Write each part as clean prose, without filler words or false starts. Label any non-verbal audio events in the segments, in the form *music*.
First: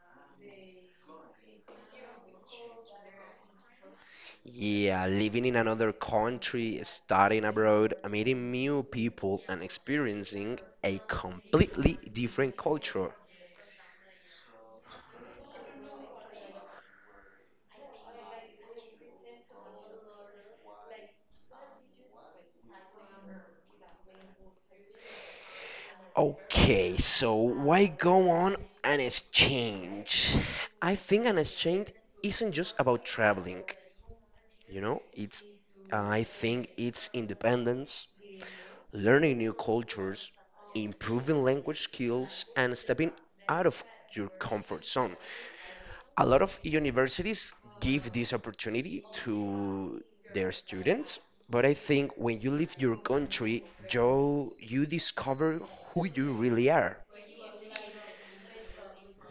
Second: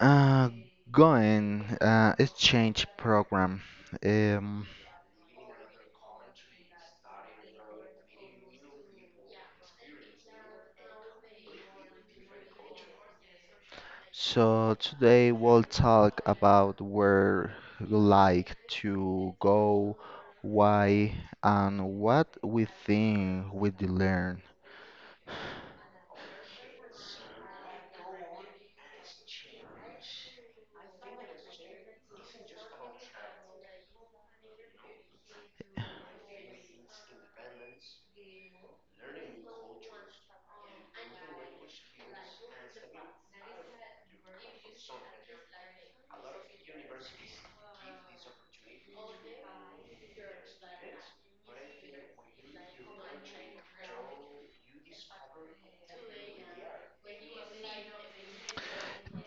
Uh, going exchange program. Um, Yeah, living in another country, studying abroad, meeting new people, and experiencing a completely different culture. so today we'll talk about where you like to go, why, and what we think we learn. Okay, so why go on an exchange? I think an exchange isn't just about traveling, you know, it's I think it's independence, learning new cultures, improving language skills, and stepping out of your comfort zone. A lot of universities give this opportunity to their students, but I think when you leave your country, Joe, you discover who you really are.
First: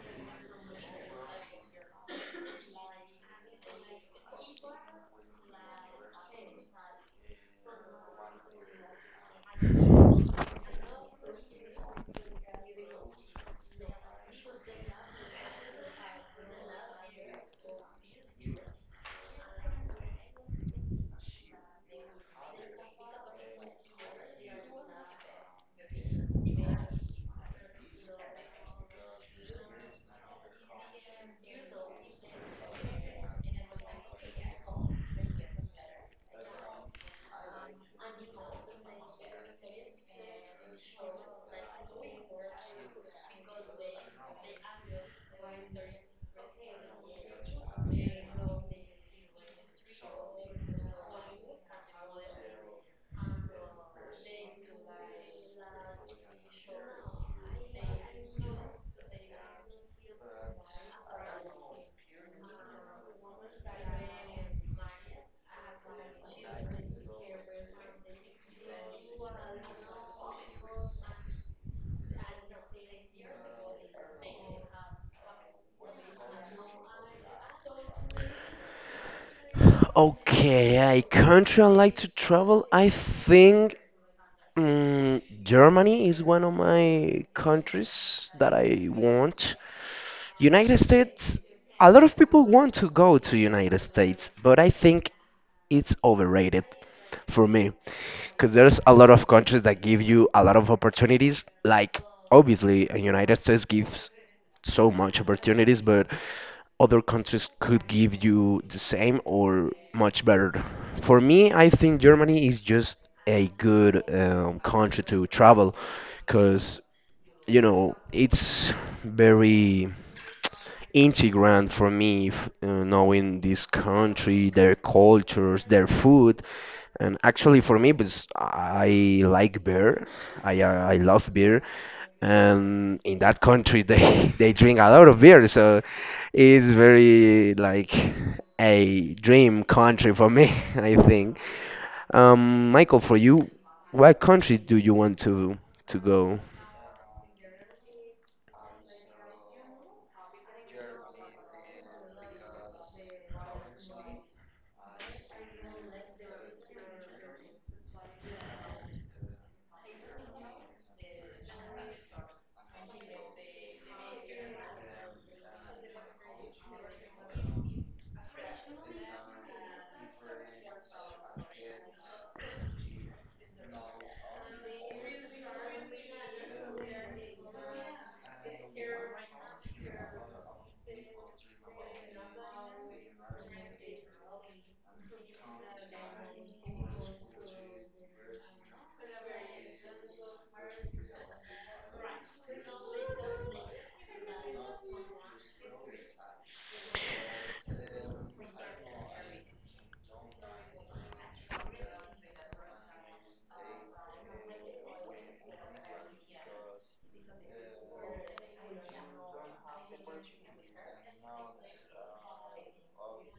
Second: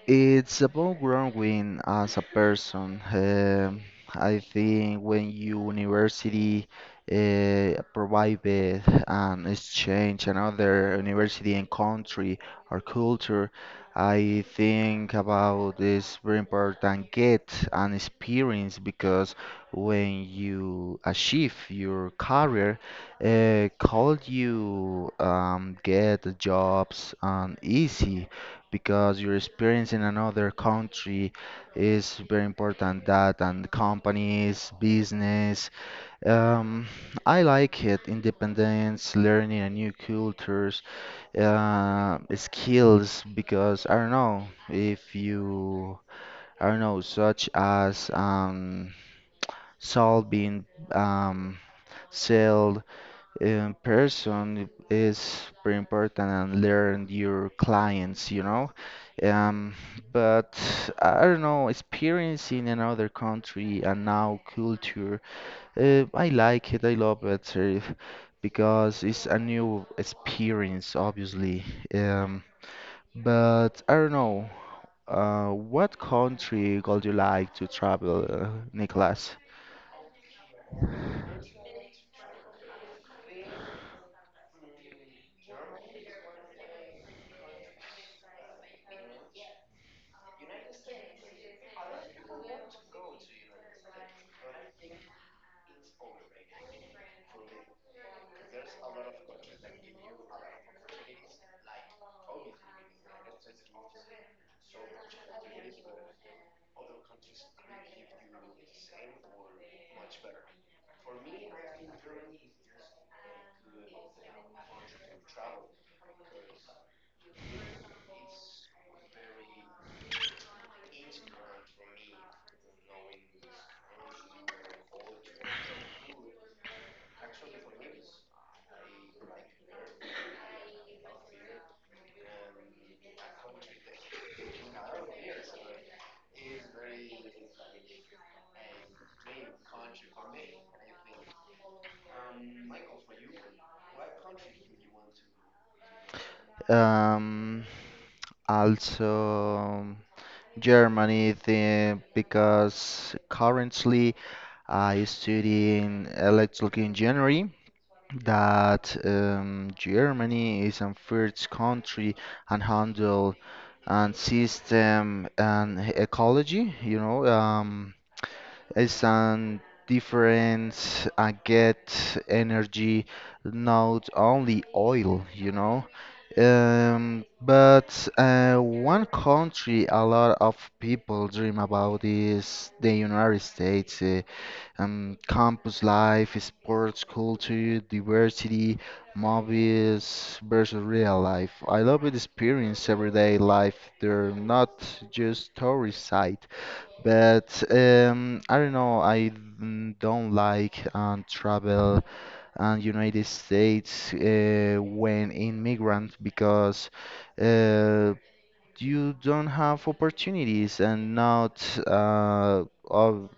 It's about growing as a person. I think when university provided an exchange, another university and country or culture, I think about this very important get an experience because when you achieve your career, could you get jobs easy? Because your experience in another country is very important. That and companies, business. Um, I like it. Independence, learning a new cultures, skills. Because I don't know if you, I don't know, such as solving um, sale in person is very important and learn your clients. Um, but I don't know, experience in another country and now culture, I like it, I love it because it's a new experience, obviously. Um, but I don't know, what country would you like to travel, Nicholas? Okay, I country I like to travel. I think Germany is one of my countries that I want. United States, a lot of people want to go to United States, but I think it's overrated for me because there's a lot of countries that give you a lot of opportunities. Like obviously, United States gives so much opportunities, but other countries could give you the same or much better. For me, I think Germany is just a good country to travel because you know, it's very integrant for me knowing this country, their cultures, their food. And actually, for me, because I like beer, I love beer, and in that country they *laughs* they drink a lot of beer, so it's very like a dream country for me, *laughs* I think. Michael, for you, what country do you want to go? Um, also. Germany thing because currently I study in electrical engineering. That Germany is a first country and handle and system and ecology. You know, it's a difference. I get energy, not only oil. But one country a lot of people dream about is the United States. Campus life, sports culture, diversity, movies versus real life. I love the experience everyday life. They're not just tourist site. But I don't know, I don't like travel and United States when immigrant because uh, you don't have opportunities and not uh, of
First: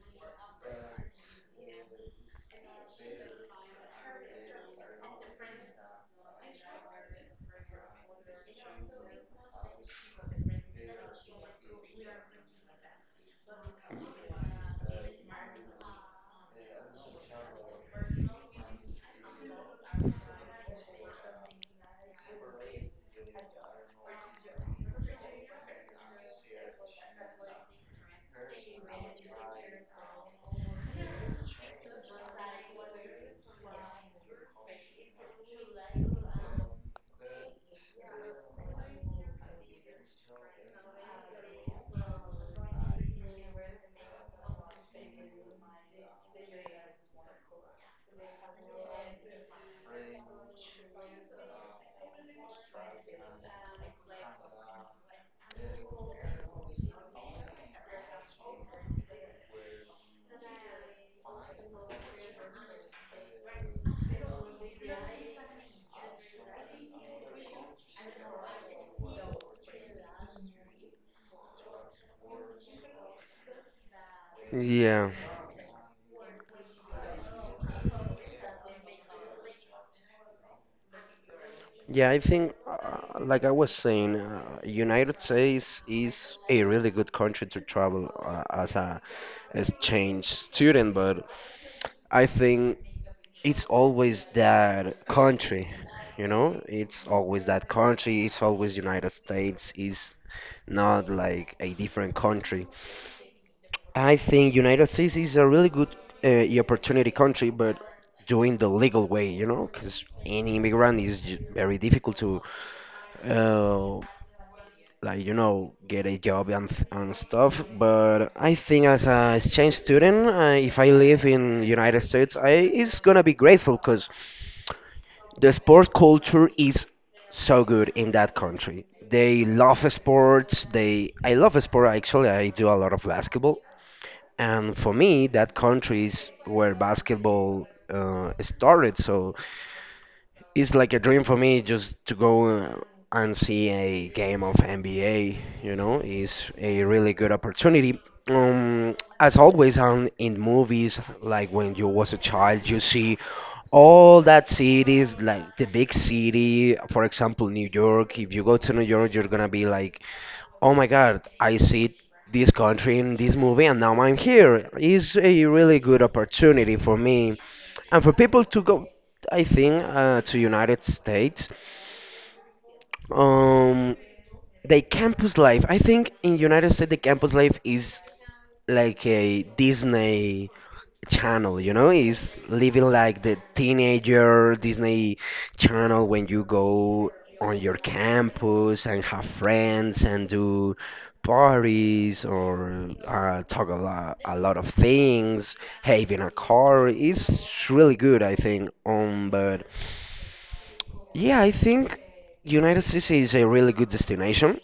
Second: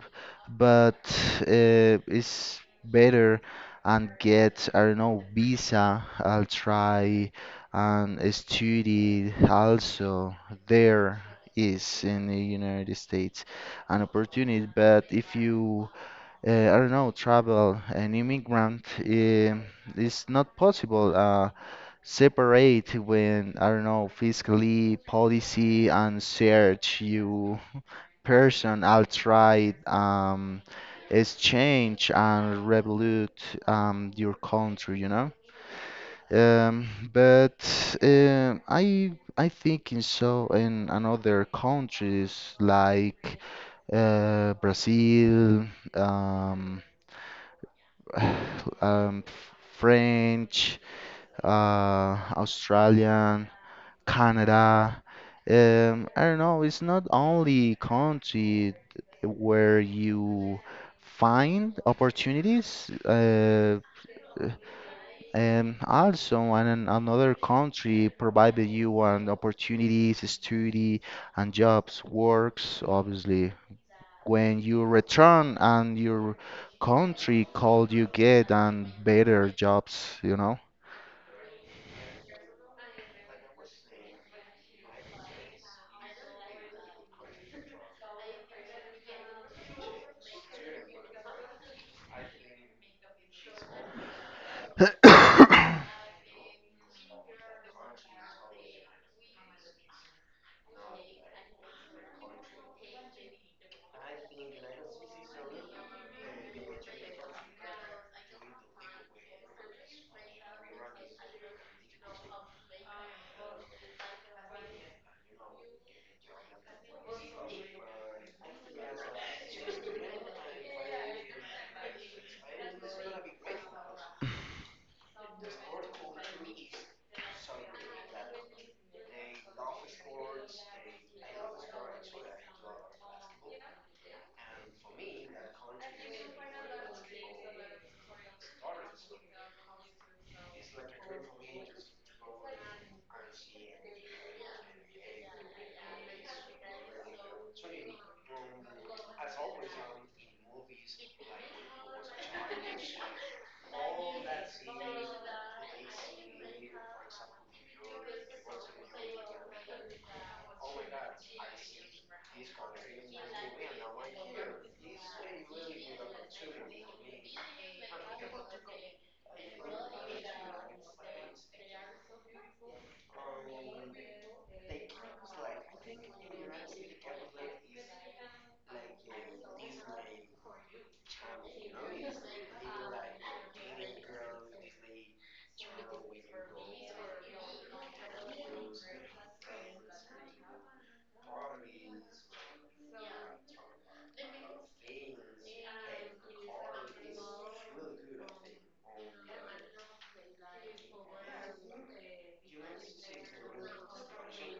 but it's better and get I don't know visa I'll try and study also there is in the United States an opportunity but if you I don't know travel an immigrant it's not possible separate when I don't know fiscally policy and search you person I'll try exchange and revolute your country but I think in so in another countries like Brazil um *sighs* um French uh Australian Canada. I don't know, it's not only country where you find opportunities. Also, and in another country provided you an opportunities, study, and jobs, works, obviously. When you Yeah. return and your country called you get and better jobs. Yeah, I think, like I was saying, United States is a really good country to travel as a exchange student, but I think it's always that country, you know? It's always that country, it's always United States, it's not like a different country. I think United States is a really good opportunity country, but doing the legal way, you know, because any immigrant is very difficult to, uh, like you know, get a job and stuff. But I think as a exchange student, if I live in United States, I is gonna be grateful because the sport culture is so good in that country. They love sports. They I love sport actually. I do a lot of basketball. And for me, that countries where basketball started. So it's like a dream for me just to go and see a game of NBA, you know, it's a really good opportunity. Um, as always, on in movies, like when you was a child, you see all that cities, like the big city, for example, New York. If you go to New York, you're gonna be like, oh my God, I see this country in this movie, and now I'm here. It's a really good opportunity for me and for people to go I think to United States, um, the campus life. I think in United States the campus life is like a Disney channel. You know, is living like the teenager Disney channel when you go on your campus and have friends and do parties or talk a lot of things. Having a car is really good, I think. But. Yeah, I think United States is a really good destination.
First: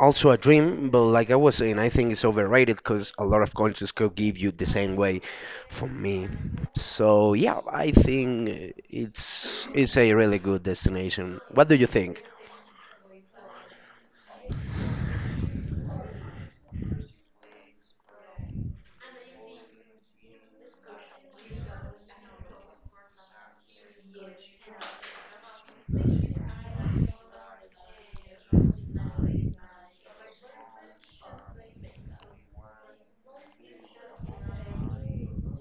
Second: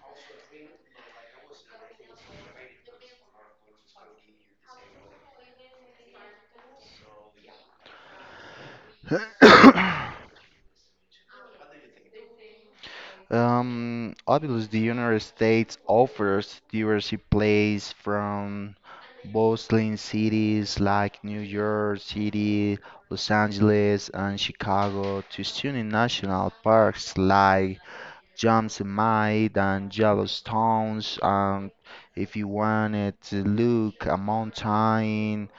Also a dream, but like I was saying, I think it's overrated because a lot of countries could give you the same way for me. So yeah, I think it's a really good destination. What do you think? Obviously, the United States offers diverse plays from bustling cities like New York City, Los Angeles, and Chicago to stunning national parks like Yosemite and Yellowstones. And if you wanted to look a mountain,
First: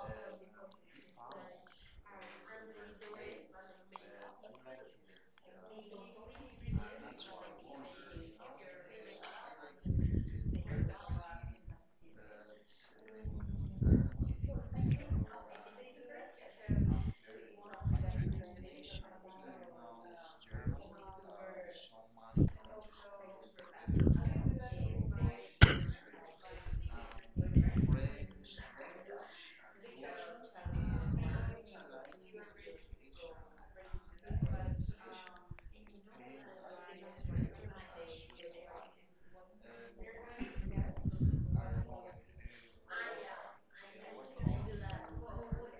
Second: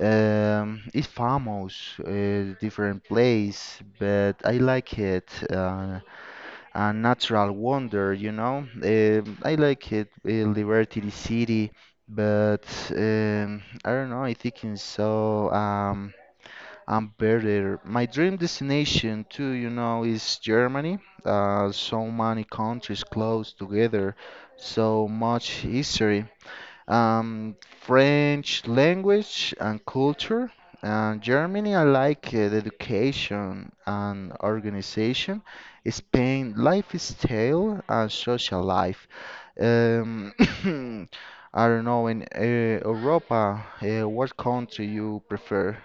it's famous, different place, but I like it. A natural wonder. I like it, Liberty City, but I don't know. I think it's so I'm better. My dream destination too, is Germany. So many countries close together, so much history um, French language and culture. And Germany, I like the education and organization. Spain, lifestyle and social life. Um, *coughs* I don't know, in Europa, what country you prefer?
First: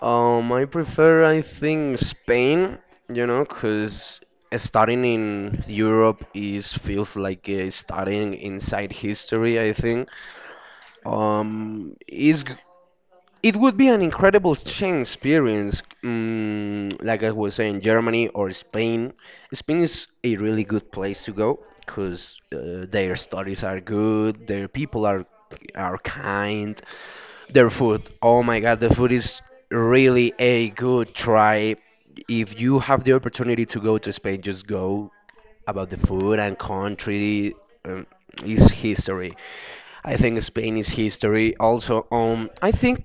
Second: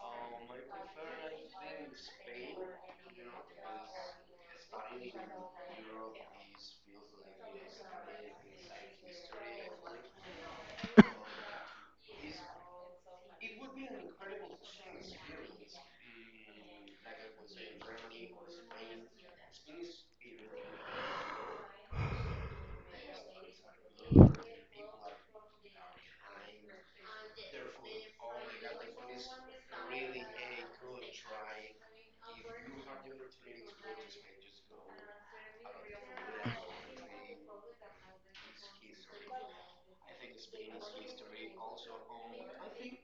I prefer, I think, Spain, you know, because starting in Europe is feels like starting inside history, I think. Is It would be an incredible change experience, like I was saying, Germany or Spain. Spain is a really good place to go because their studies are good, their people are kind, their food. Oh my God, the food is really a good try. If you have the opportunity to go to Spain, just go about the food and country. Um, is history. I think Spain is history. Also, I think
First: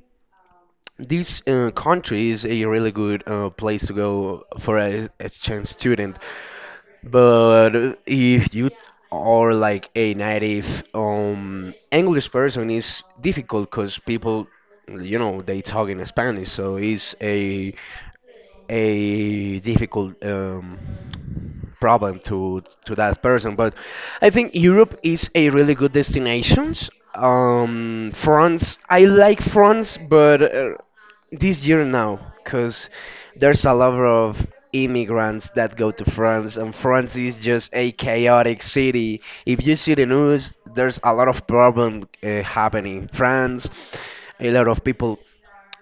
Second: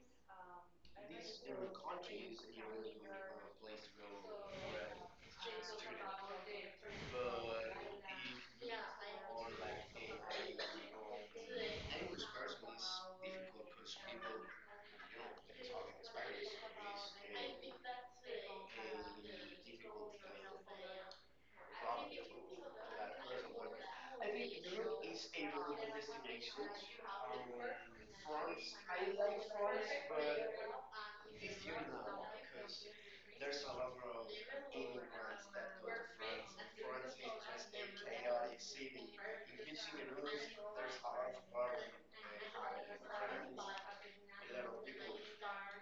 this country is a really good place to go for a exchange student, but if you are like a native English person, it's difficult because people, you know, they talk in Spanish, so it's a difficult problem to that person. But I think Europe is a really good destination. France, I like France, but this year now, because there's a lot of immigrants that go to France, and France is just a chaotic city. If you see the news, there's a lot of problem happening in France. A lot of people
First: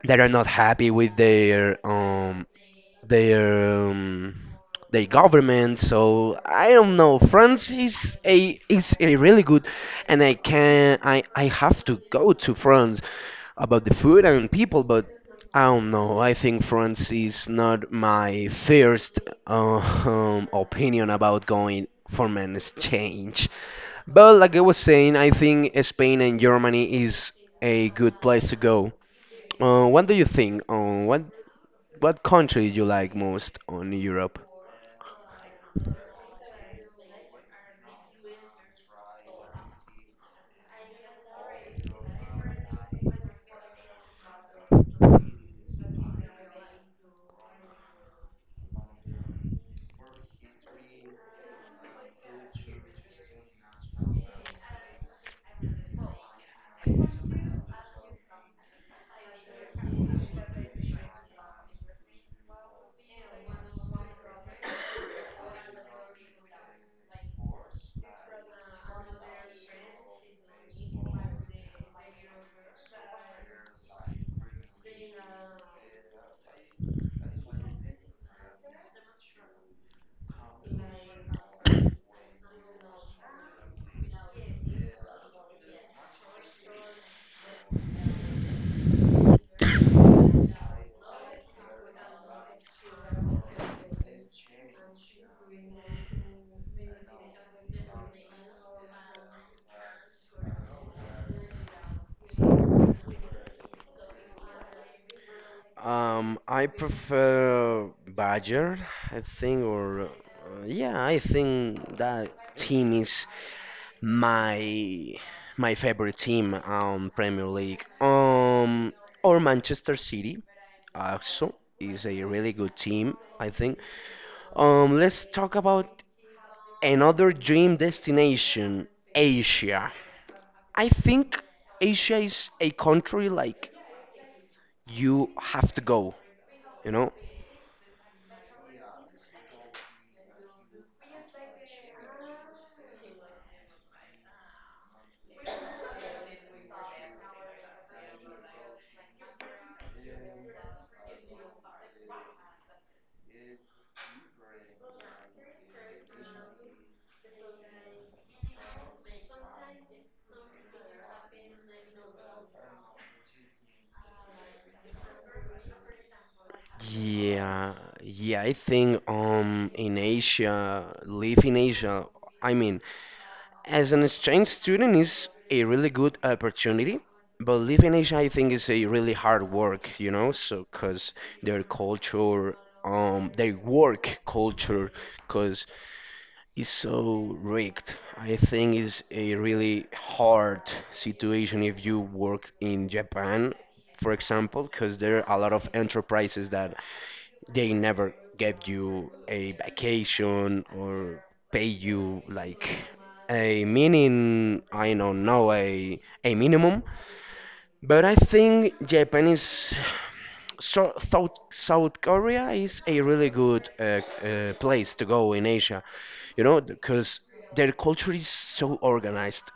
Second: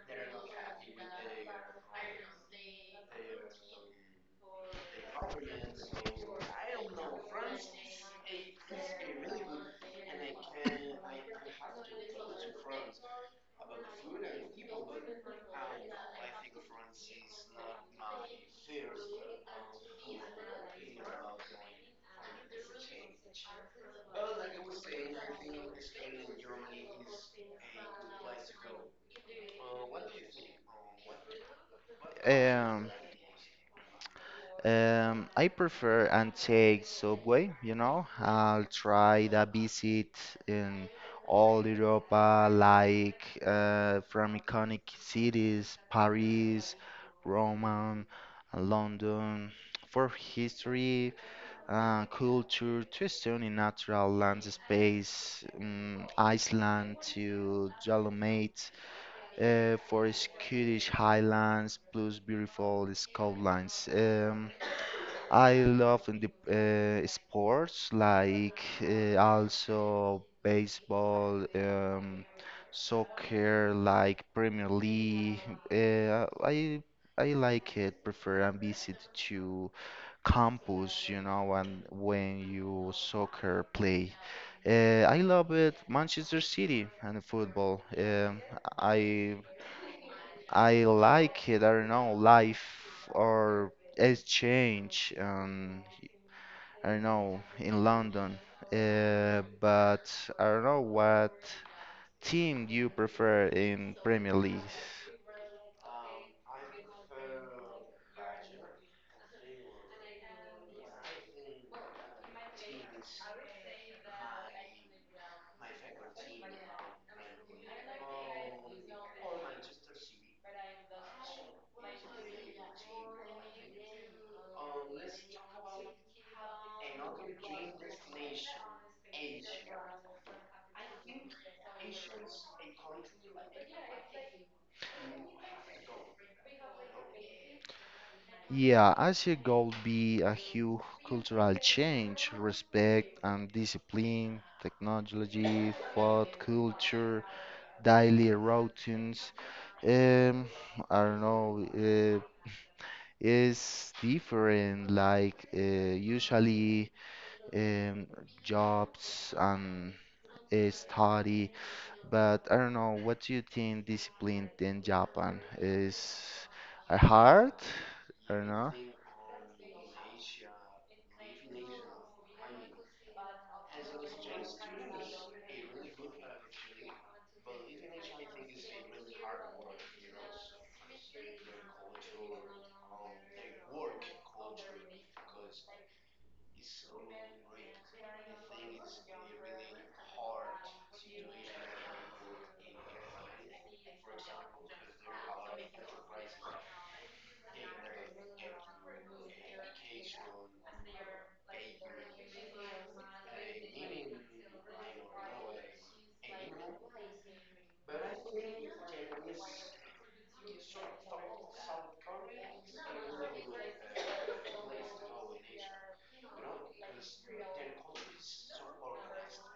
that are not happy with their their um, their government. So I don't know. France is a really good, and I can I have to go to France about the food and people, but I don't know. I think France is not my first opinion about going for an exchange. But like I was saying, I think Spain and Germany is a good place to go. What do you think? What what country you Um, like most on Europe? I prefer and take subway. I'll try the visit in all Europa, like from iconic cities, Paris, Rome, and London, for history, culture, to stunning natural land space, Iceland to Dolomite, for Scottish Highlands, plus beautiful Scotlands. I love in the sports like also baseball, soccer, like Premier League. Uh, I I like it. Prefer and visit to campus, you know, and when you soccer play. I love it. Manchester City and football. I I like it. I don't know life or exchange. I don't know, in London. But I don't know what team do you prefer in Premier League. I prefer Badger, I think, I think that team is my my favorite team on Premier League. Or Manchester City also is a really good team, I think. Let's talk about another dream destination, Asia. I think Asia is a country like you have to go you know Yeah, I see a goal be a huge cultural change, respect and discipline, technology, food culture, daily routines. Um, I don't know, it's different. Like usually um, jobs and study. But I don't know, what do you think discipline in Japan is hard? yeah I yeah don't I know. think in asia I mean as an exchange student is a really good opportunity but live in asia I think is a really hard work you know so because their culture their work culture because is so rigged. I think it's a really hard situation if you work in Japan, for example, because there are a lot of enterprises that they never give you a vacation or pay you like a meaning, I don't know, a minimum. But I think Japan is so South Korea is a really good place to go in Asia, you know, because their culture is so organized.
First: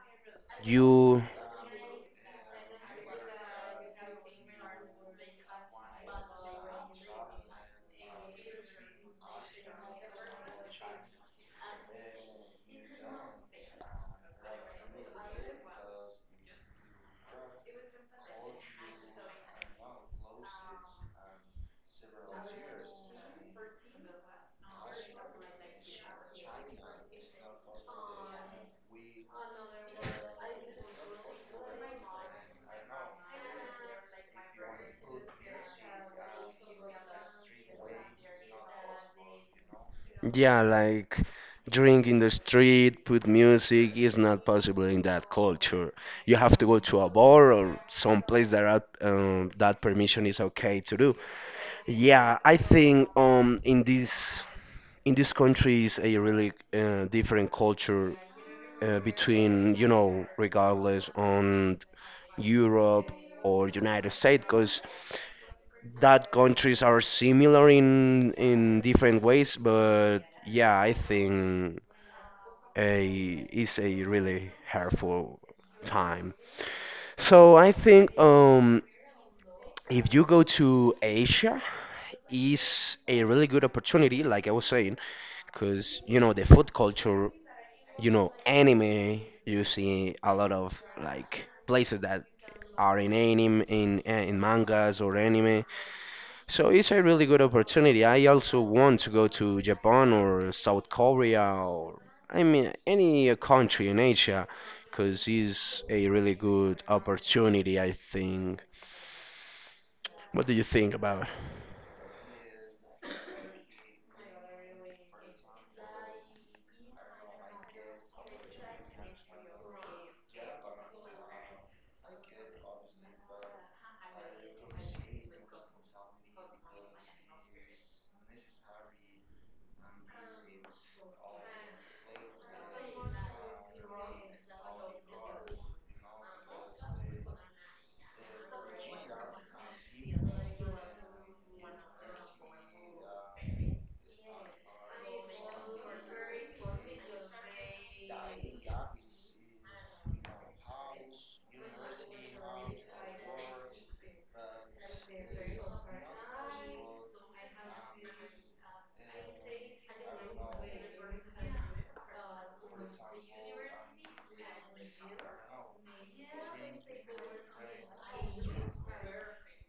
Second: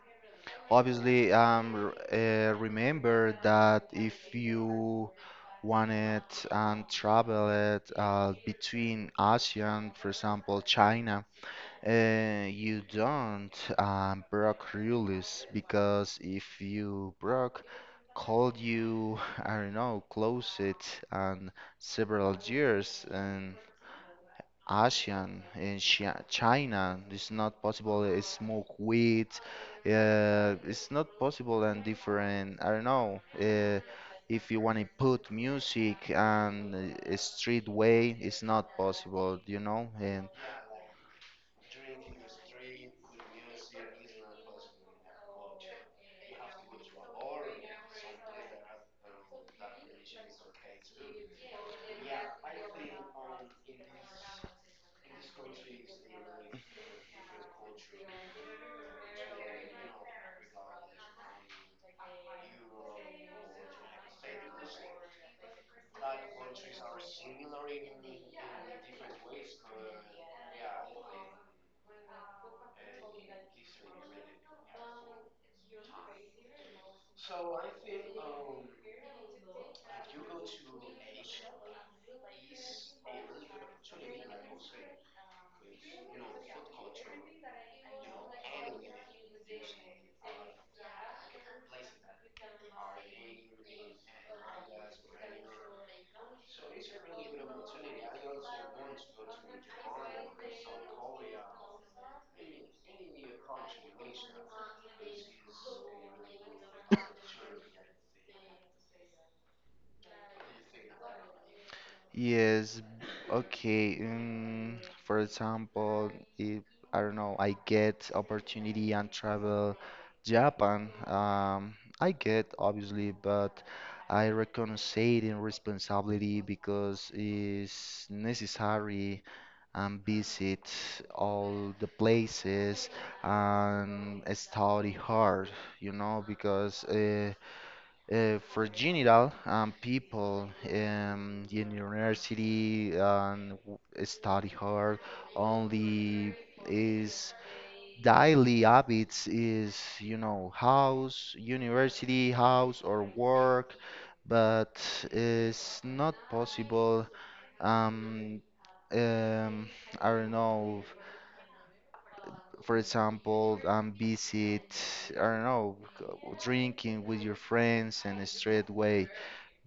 You Obviously, remember that if you wanted and traveled between ASEAN, for example, China. You don't broke rules because if you broke, called you, *laughs* I don't know, closet and several years and ASEAN and Chi- China, it's not possible to smoke weed. It's not possible and different, I don't know. If you want to put music and a street way, it's not possible. And Yeah, like drink in the street, put music is not possible in that culture. You have to go to a bar or some place that are, that permission is okay to do. Yeah, I think in this country is a really different culture between you know regardless on Europe or United States because that countries are similar in different ways but yeah I think a is a really hurtful time so I think if you go to Asia is a really good opportunity like I was saying because you know the food culture you know anime you see a lot of like places that are in anime in mangas or anime so it's a really good opportunity I also want to go to japan or south korea or I mean any country in asia because it's a really good opportunity I think what do you think about yes, okay. For example, if I don't know, I get opportunity and travel Japan, I get obviously, but I recognize it in responsibility because it's necessary and visit all the places and study hard, you know, because for general people in university and study hard only is daily habits is you know house university house or work but it's not possible um, um, I don't know for example visit I don't know drinking with your friends in a straight way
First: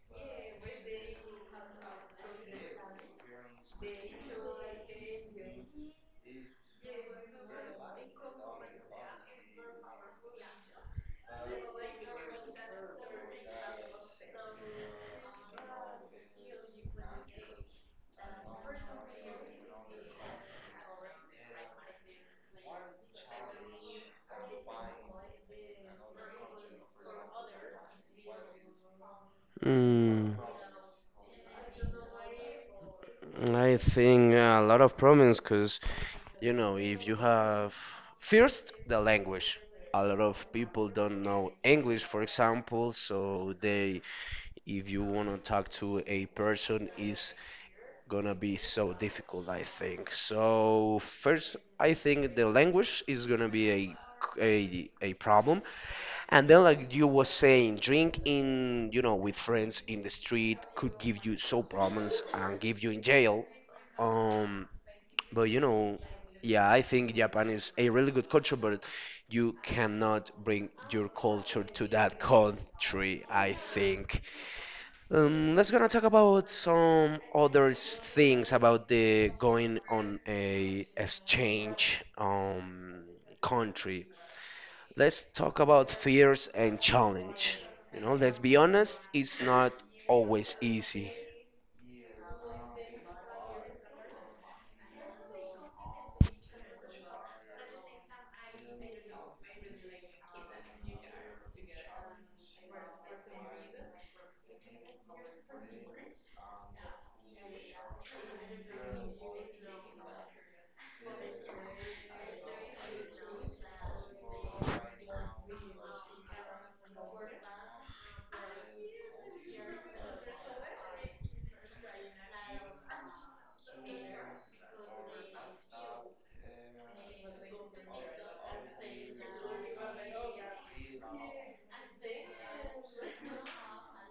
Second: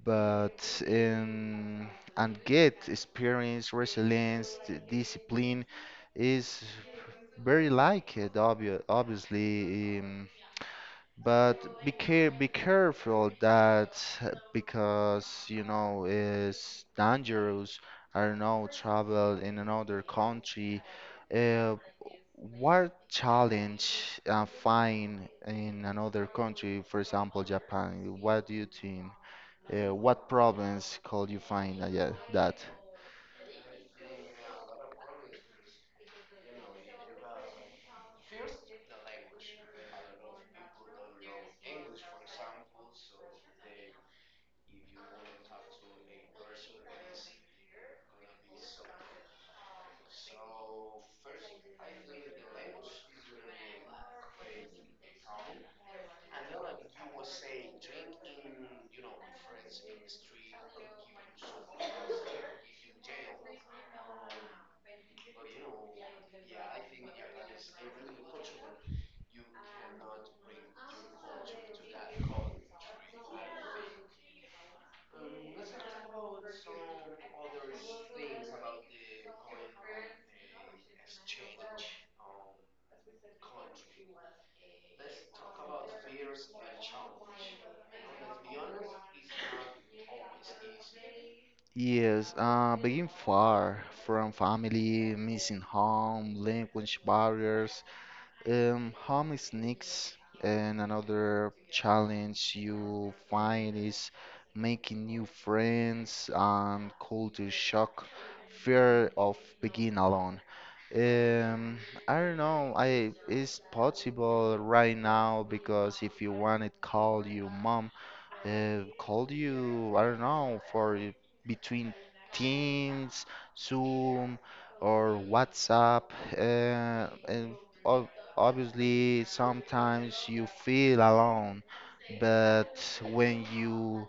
but and get experience, resilience, discipline is very like it, obviously. But be careful that because you know it's dangerous. I don't know, travel in another country. Uh, what challenge find in another country, for example, Japan? What do you think? What Mm, problems could you find yeah, that? I think a lot of problems because you know, if you have first the language. A lot of people don't know English, for example, so they if you want to talk to a person is gonna be so difficult, I think. So first, I think the language is gonna be a a problem and then like you were saying drinking you know with friends in the street could give you so problems and give you in jail um but you know, yeah, I think Japan is a really good culture, but you cannot bring your culture to that country, I think. Let's gonna talk about some other things about the going on a exchange country. Let's talk about fears and challenge. You know, let's be honest, it's not always easy. Yes, being far from family, missing home, language barriers, home sneaks and another challenge you find is making new friends and culture shock, fear of being alone. Um, I don't know. I it's possible right now because if you want it, call your mom. Called you, I don't know, for between Teams, Zoom, or WhatsApp, and or obviously, sometimes you feel alone, but when you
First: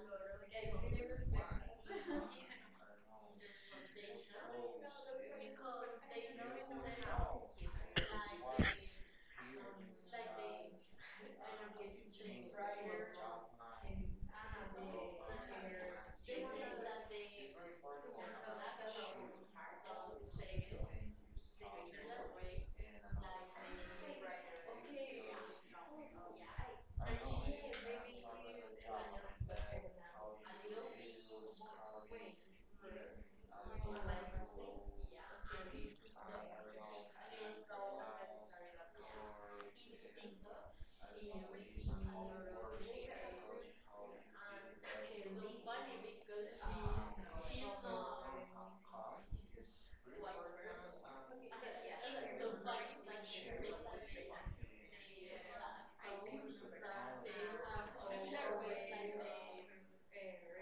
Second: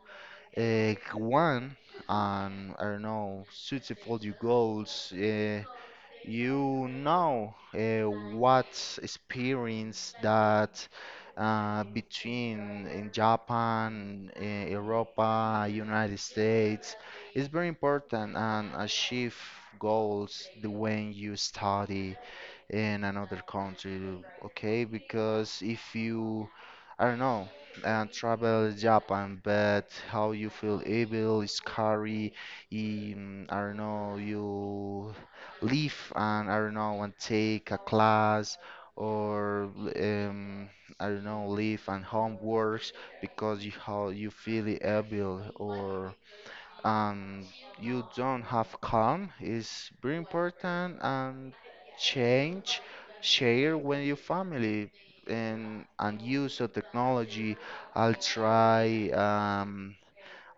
want and I don't know, successful your goals, you know uh, what experience that between in Japan, in Europa, United States is very important and achieve goals the when you study in another country, okay? Because if you I don't know, and travel Japan, but how you feel evil, scary, I don't know, you leave and I don't know, and take a class or um, I don't know, leave and homeworks because you how you feel evil or and you don't have calm is very important and change share with your family and use of technology I'll try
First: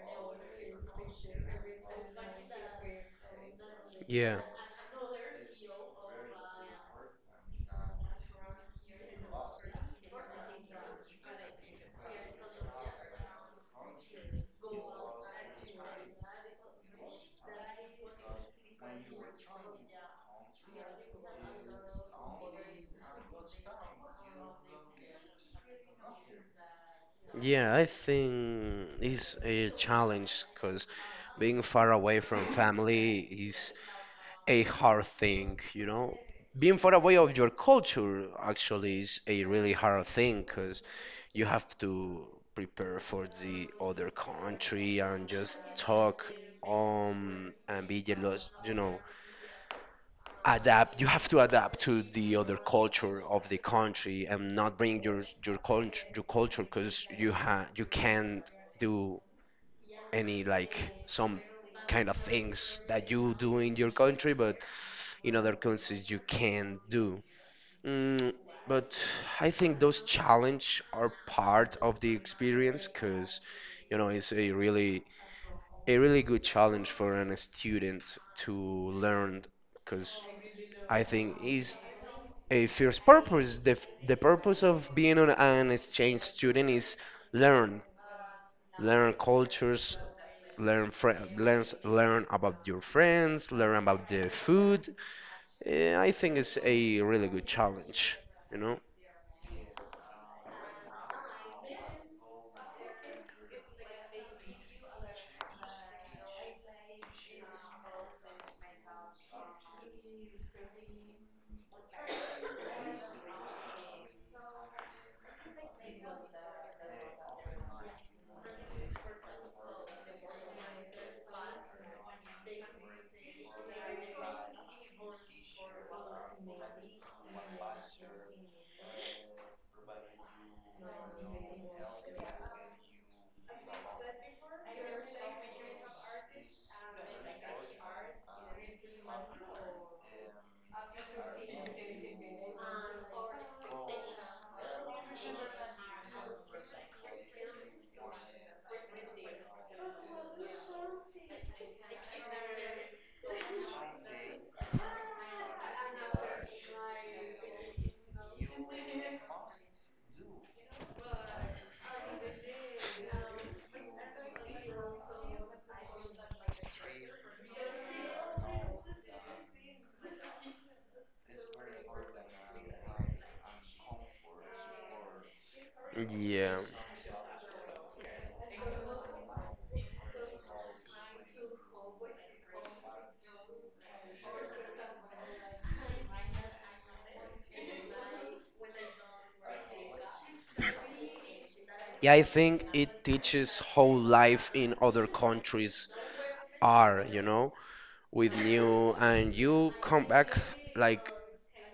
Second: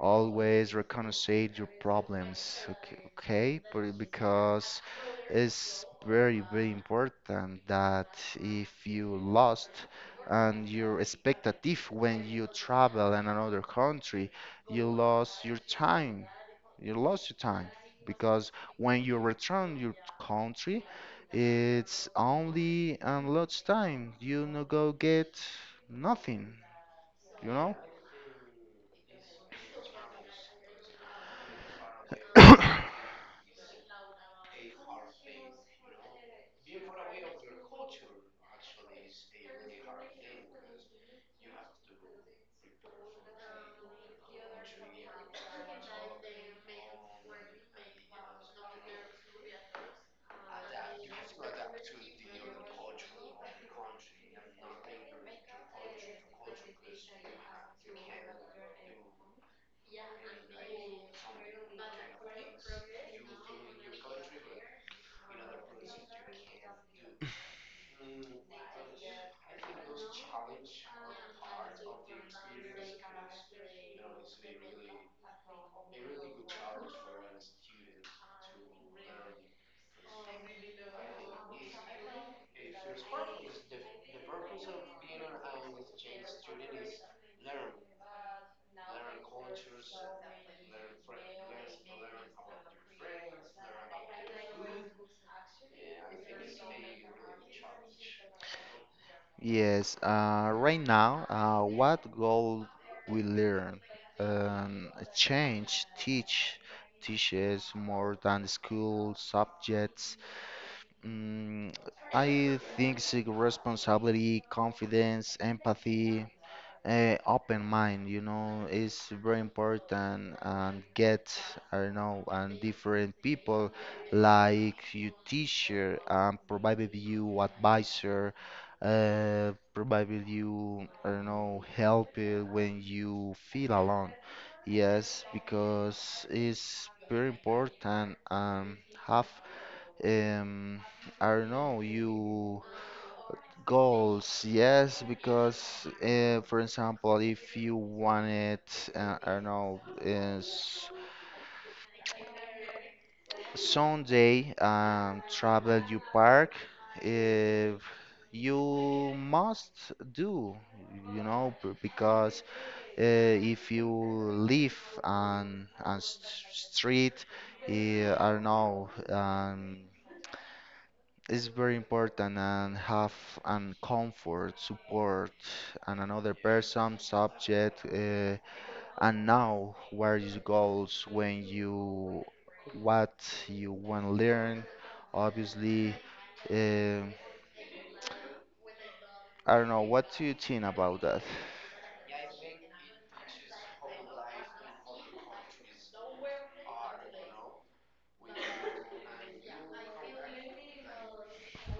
always reconnoitre your problems, okay? Okay? But because it's very, very important that if you lost and your expectative when you travel in another country, you lost your time. You lost your time because when you return your country, it's only and lost time. You no go get nothing, you Yeah, know? I think it's a challenge because being far away from family is a hard thing, you know? Being far away of your culture actually is a really hard thing because you have to prepare for the other country and just talk and be jealous, you know, adapt you have to adapt to the other culture of the country and not bring your culture because you can't do any like some kind of things that you do in your country but in other countries you can do mm, but I think those challenge are part of the experience because you know it's a really good challenge for an student to learn because I think is a first purpose. The purpose of being on an exchange student is learn, learn cultures, learn about your friends, learn about the food. I think it's a really good challenge. You know? Yes, right now, what goal we learn? Um, change, teach, teaches more than school subjects. Mm, I think it's responsibility, confidence, empathy. Open mind, you know, is very important and get, I don't know, and different people like your teacher provided you advisor, provided you, I don't know, help when you feel alone. Yes, because it's very important have, um, I don't know, you goals, yes, because for example, if you wanted, I don't know, is someday travel you park, if you must do, you know, because uh, if you live on street, I don't know, it's very important and have and comfort, support, and another Yeah. person, subject, and now what are your goals when you what you want to learn? Obviously, um I don't know. What do you think about that? Yeah, I think it teaches how life in other countries are, you know, with new and you come back like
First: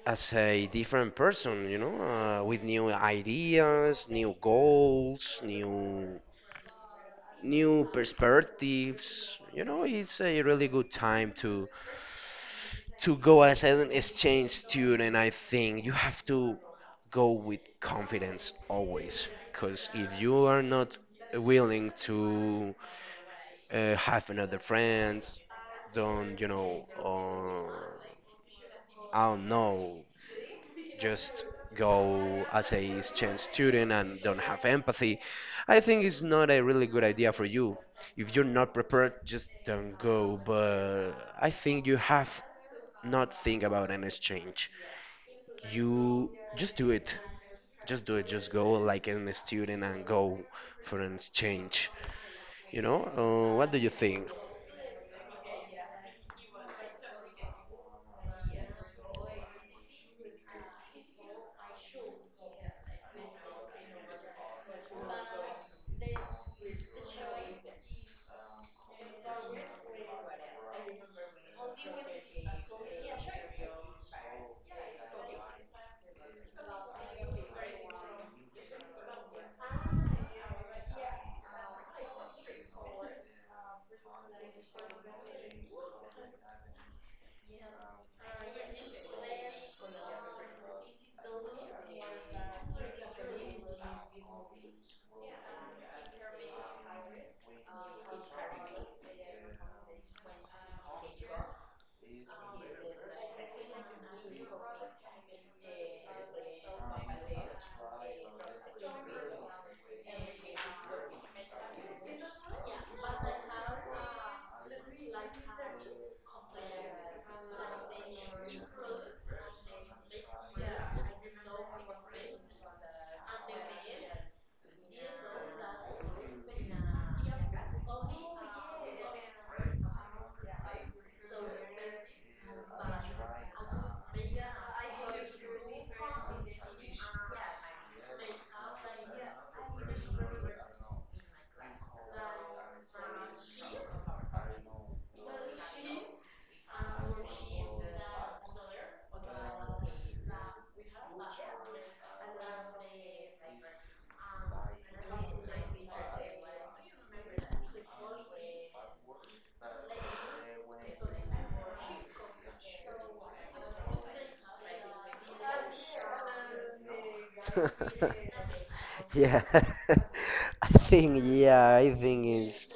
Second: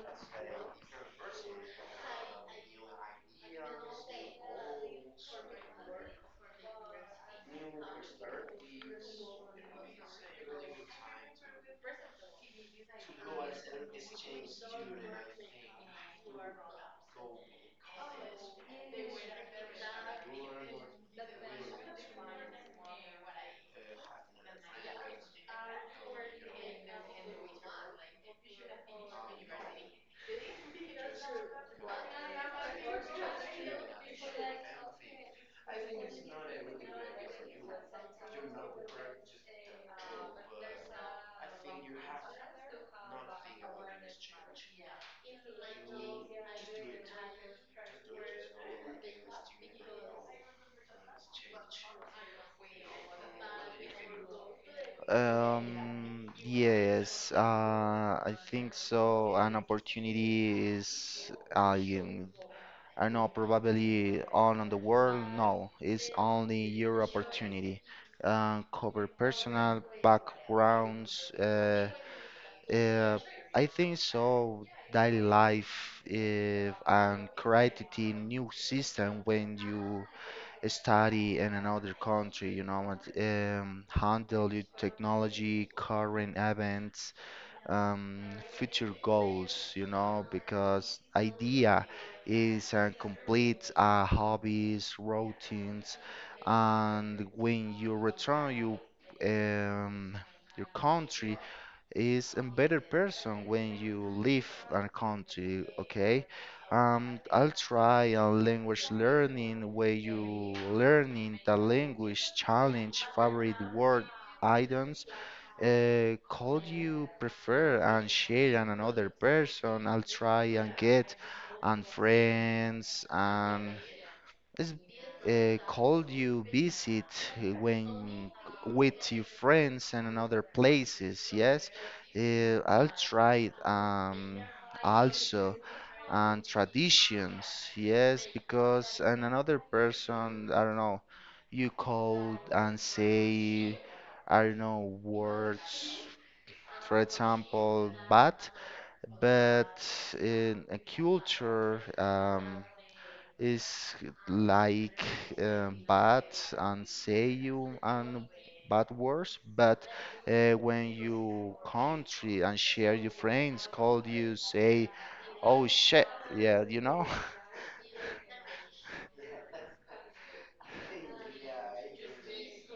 as a different person, you know, with new ideas, new goals, new perspectives. You know, it's a really good time to go as an exchange student. I think you have to go with confidence always, because if you are not willing to have another friend, don't you know, I don't know, just go as a exchange student and don't have empathy, I think it's not a really good idea for you. If you're not prepared, just don't go. But I think you have not think about an exchange. You just do it. Just do it. Just go like an student and go for an exchange. You know? What do you think? Yes, I think so. An opportunity is I don't know, probably all on the world. No, it's only your opportunity. Cover personal backgrounds. Uh, I think so. Daily life and create a new system when you study in another country. You know, and, handle your technology, current events, um, future goals, you know, because idea is complete hobbies, routines, and when you return, you um, your country is a better person when you leave a country. Okay, I'll try a language learning where you learning the language challenge favorite word items could you prefer and share on another person? I'll try and get and friends and is called you visit when with your friends and in other places? Yes, I'll try it, also and traditions. Yes, because and another person I don't know, you call and say I don't know words. For example, but in a culture is like bad and say you and bad words, but when you country and share your friends call you say, oh shit, yeah, you know. *laughs* *laughs* Yeah, *laughs* I think yeah, I think it's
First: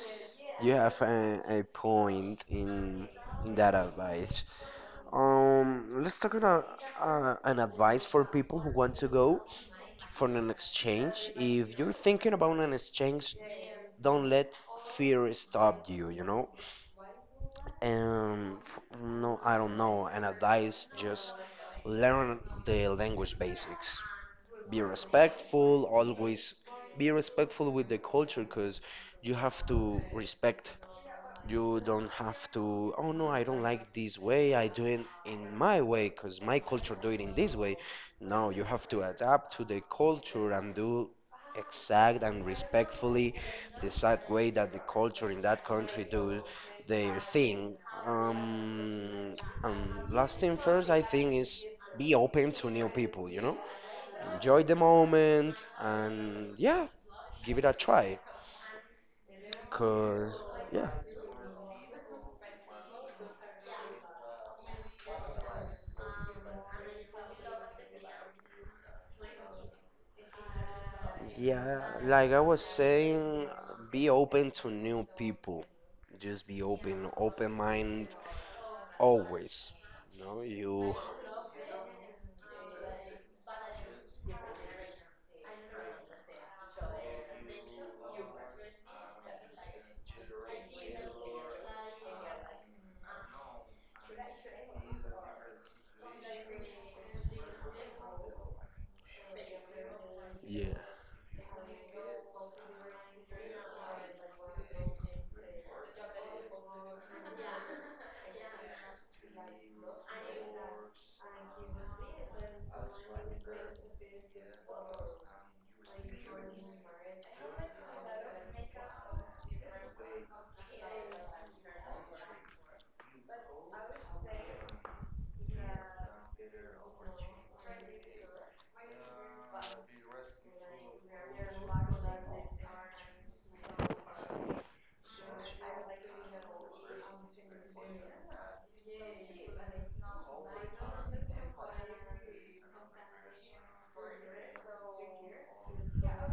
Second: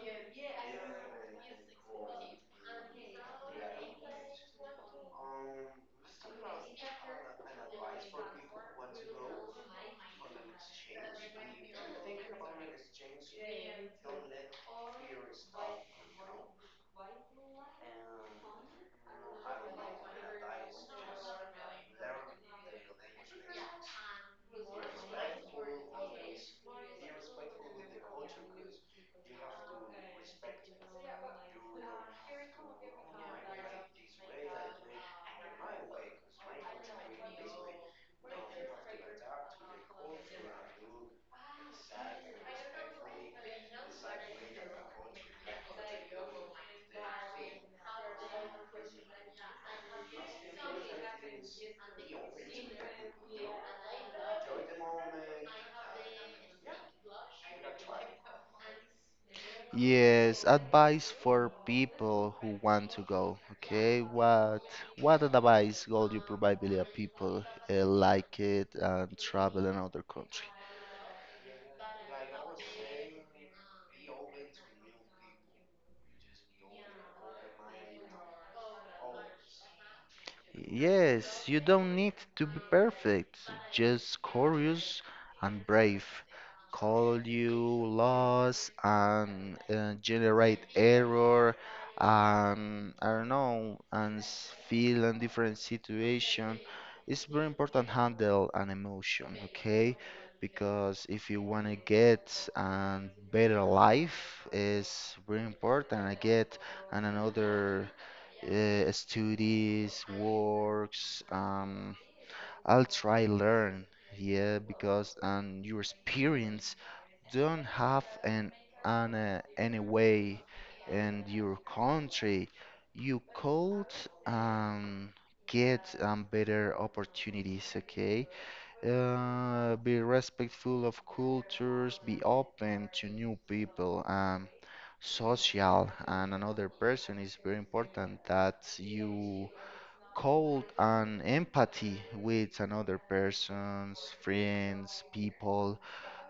you have a point in that advice. Let's talk about an advice for people who want to go for an exchange. If you're thinking about an exchange, don't let fear stop you, you know? I don't know. An advice, just learn the language basics. Be respectful, always be respectful with the culture because you have to respect you don't have to, oh no, I don't like this way, I do it in my way because my culture do it in this way. No, you have to adapt to the culture and do exact and respectfully the exact way that the culture in that country do their thing. Um, last thing first, I think is be open to new people, you know? Enjoy the moment and yeah, give it a try. Cause Yes, yeah. advice for people who want to go. Okay, what advice would you provide the people like it and travel in other country? Yeah, like I was saying, be open to new people. Just be open, open mind always. No, you, Yes, you don't need to be perfect, just curious and brave. Call you loss and generate error and I don't know and feel in different situation. It's very important handle an emotion, okay? yeah. Because if you wanna get a better life, it's very important. I get and another studies, works. I'll try learn, yeah, because your experience don't have an any way, and your country, you could um, get better opportunities, okay? Be respectful of cultures, be open to new people, and social. And another person is very important that you cold and empathy with another person's friends, people.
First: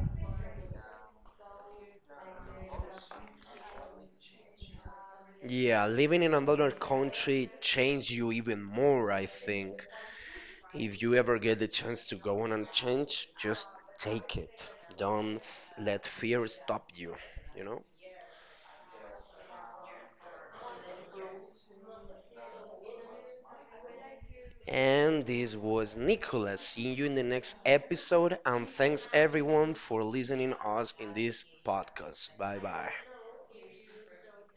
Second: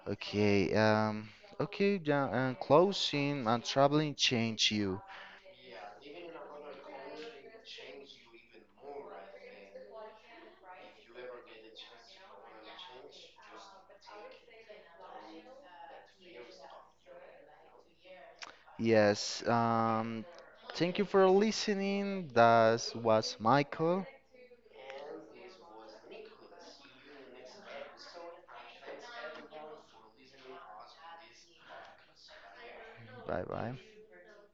Okay, um, okay, yeah, and closing and traveling change you. Yeah, living in another country change you even more, I think. If you ever get the chance to go on and change, just take it. Don't f- let fear stop you, you know? Yes, thank you for listening. That was Michael. And this was Nicolas. See you in the next episode. And thanks everyone for listening us in this podcast. Bye bye. Bye bye.